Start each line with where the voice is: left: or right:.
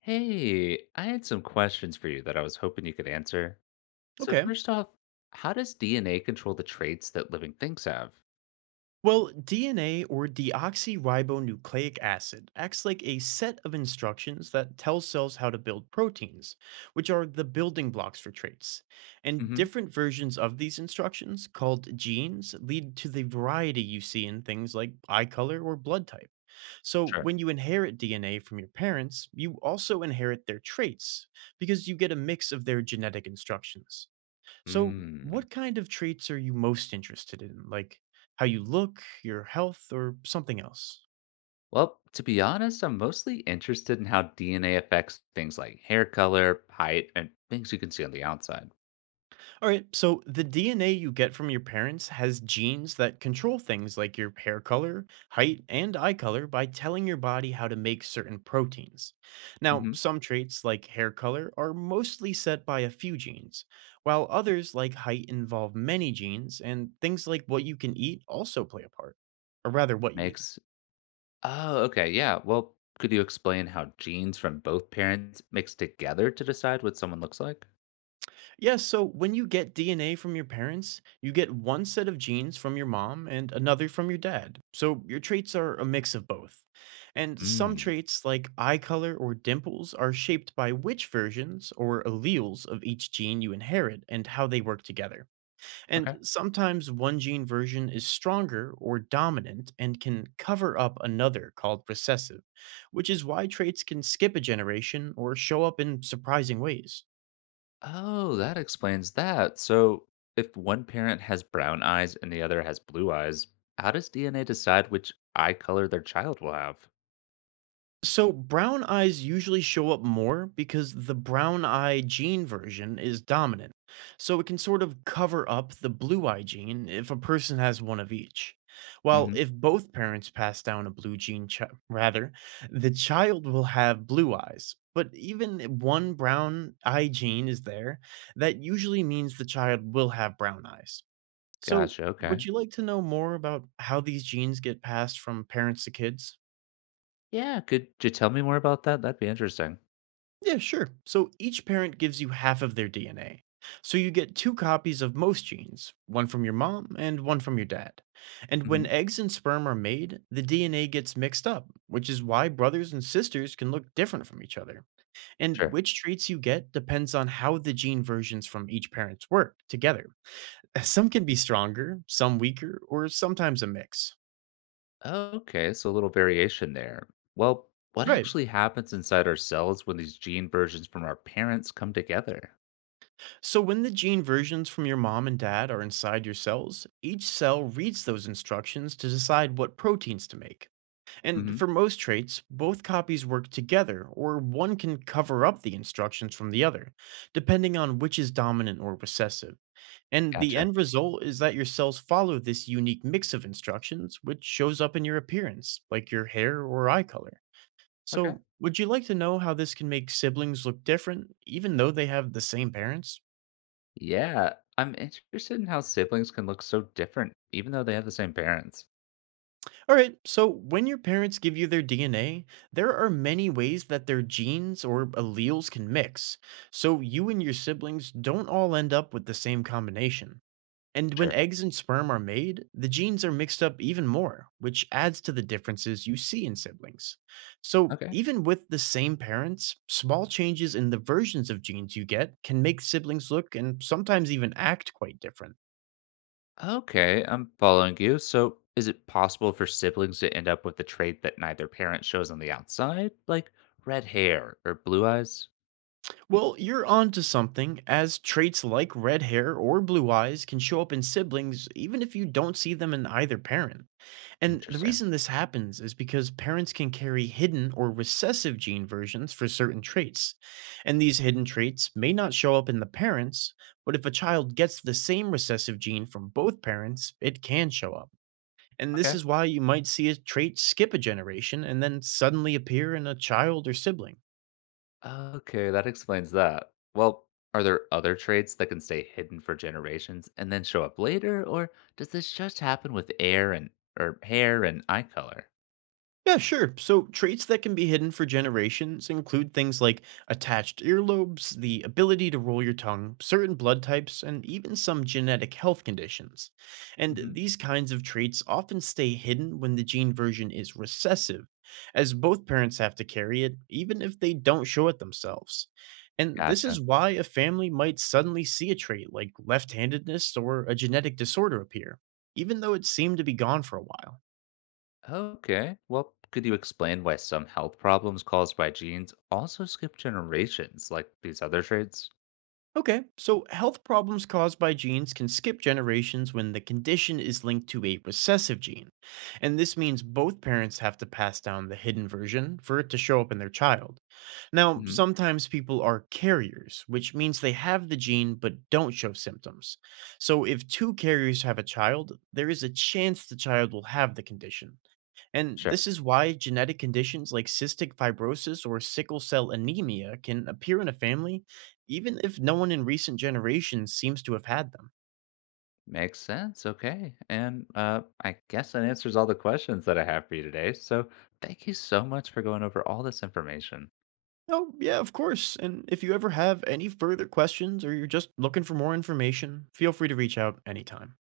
left: Hey, I had some questions for you that I was hoping you could answer. So
right: Okay.
left: first off, how does DNA control the traits that living things have?
right: Well, DNA or deoxyribonucleic acid acts like a set of instructions that tells cells how to build proteins, which are the building blocks for traits. And
left: hmm
right: different versions of these instructions, called genes, lead to the variety you see in things like eye color or blood type. So,
left: Sure.
right: when you inherit DNA from your parents, you also inherit their traits because you get a mix of their genetic instructions. So,
left: Hmm.
right: what kind of traits are you most interested in? Like how you look, your health, or something else?
left: Well, to be honest, I'm mostly interested in how DNA affects things like hair color, height, and things you can see on the outside.
right: All right, so the DNA you get from your parents has genes that control things like your hair color, height, and eye color by telling your body how to make certain proteins. Now,
left: Hmm
right: some traits like hair color are mostly set by a few genes, while others like height involve many genes, and things like what you can eat also play a part, or rather, what you eat.
left: Makes Oh, okay, yeah. Well, could you explain how genes from both parents mix together to decide what someone looks like?
right: Yes, so when you get DNA from your parents, you get one set of genes from your mom and another from your dad. So your traits are a mix of both. And some
left: Hmm.
right: traits, like eye color or dimples, are shaped by which versions or alleles of each gene you inherit and how they work together. And sometimes one gene version is stronger or dominant and can cover up another called recessive, which is why traits can skip a generation or show up in surprising ways.
left: Oh, that explains that. So, if one parent has brown eyes and the other has blue eyes, how does DNA decide which eye color their child will have?
right: So brown eyes usually show up more because the brown eye gene version is dominant. So it can sort of cover up the blue eye gene if a person has one of each. While
left: hmm
right: if both parents pass down a blue gene, rather, the child will have blue eyes. But even if one brown eye gene is there, that usually means the child will have brown eyes. So
left: Gotcha. Okay.
right: would you like to know more about how these genes get passed from parents to kids?
left: Yeah. Could you tell me more about that? That'd be interesting.
right: Yeah, sure. So each parent gives you half of their DNA. So you get two copies of most genes, one from your mom and one from your dad. And when
left: hmm
right: eggs and sperm are made, the DNA gets mixed up, which is why brothers and sisters can look different from each other. And
left: Sure.
right: which traits you get depends on how the gene versions from each parent's work together. Some can be stronger, some weaker, or sometimes a mix.
left: Okay. So, a little variation there. Well, what
right: Right.
left: actually happens inside our cells when these gene versions from our parents come together?
right: So, when the gene versions from your mom and dad are inside your cells, each cell reads those instructions to decide what proteins to make. And
left: hmm
right: for most traits, both copies work together, or one can cover up the instructions from the other, depending on which is dominant or recessive. And the
left: Gotcha.
right: end result is that your cells follow this unique mix of instructions, which shows up in your appearance, like your hair or eye color.
left: Okay.
right: So, would you like to know how this can make siblings look different, even though they have the same parents?
left: Yeah. I'm interested in how siblings can look so different, even though they have the same parents.
right: All right, so when your parents give you their DNA, there are many ways that their genes or alleles can mix, so you and your siblings don't all end up with the same combination. And when
left: Sure.
right: eggs and sperm are made, the genes are mixed up even more, which adds to the differences you see in siblings. So,
left: Okay.
right: even with the same parents, small changes in the versions of genes you get can make siblings look and sometimes even act quite different.
left: Okay, I'm following you. So, is it possible for siblings to end up with a trait that neither parent shows on the outside, like red hair or blue eyes?
right: Well, you're onto something, as traits like red hair or blue eyes can show up in siblings even if you don't see them in either parent. And the
left: Interesting.
right: reason this happens is because parents can carry hidden or recessive gene versions for certain traits. And these hidden traits may not show up in the parents, but if a child gets the same recessive gene from both parents, it can show up. And this
left: Okay.
right: is why you might see a trait skip a generation and then suddenly appear in a child or sibling.
left: Okay, that explains that. Well, are there other traits that can stay hidden for generations and then show up later, or does this just happen with air and or hair and eye color?
right: Yeah, sure. So, traits that can be hidden for generations include things like attached earlobes, the ability to roll your tongue, certain blood types, and even some genetic health conditions. And
left: hmm
right: these kinds of traits often stay hidden when the gene version is recessive, as both parents have to carry it, even if they don't show it themselves. And this is
left: Gotcha.
right: why a family might suddenly see a trait like left handedness or a genetic disorder appear, even though it seemed to be gone for a while.
left: Okay. Well, could you explain why some health problems caused by genes also skip generations like these other traits?
right: Okay, so health problems caused by genes can skip generations when the condition is linked to a recessive gene. And this means both parents have to pass down the hidden version for it to show up in their child. Now,
left: hmm
right: sometimes people are carriers, which means they have the gene but don't show symptoms. So if two carriers have a child, there is a chance the child will have the condition. And
left: Sure.
right: this is why genetic conditions like cystic fibrosis or sickle cell anemia can appear in a family, even if no one in recent generations seems to have had them.
left: Makes sense. Okay. And I guess that answers all the questions that I have for you today. So thank you so much for going over all this information.
right: Oh, yeah, of course. And if you ever have any further questions or you're just looking for more information, feel free to reach out anytime.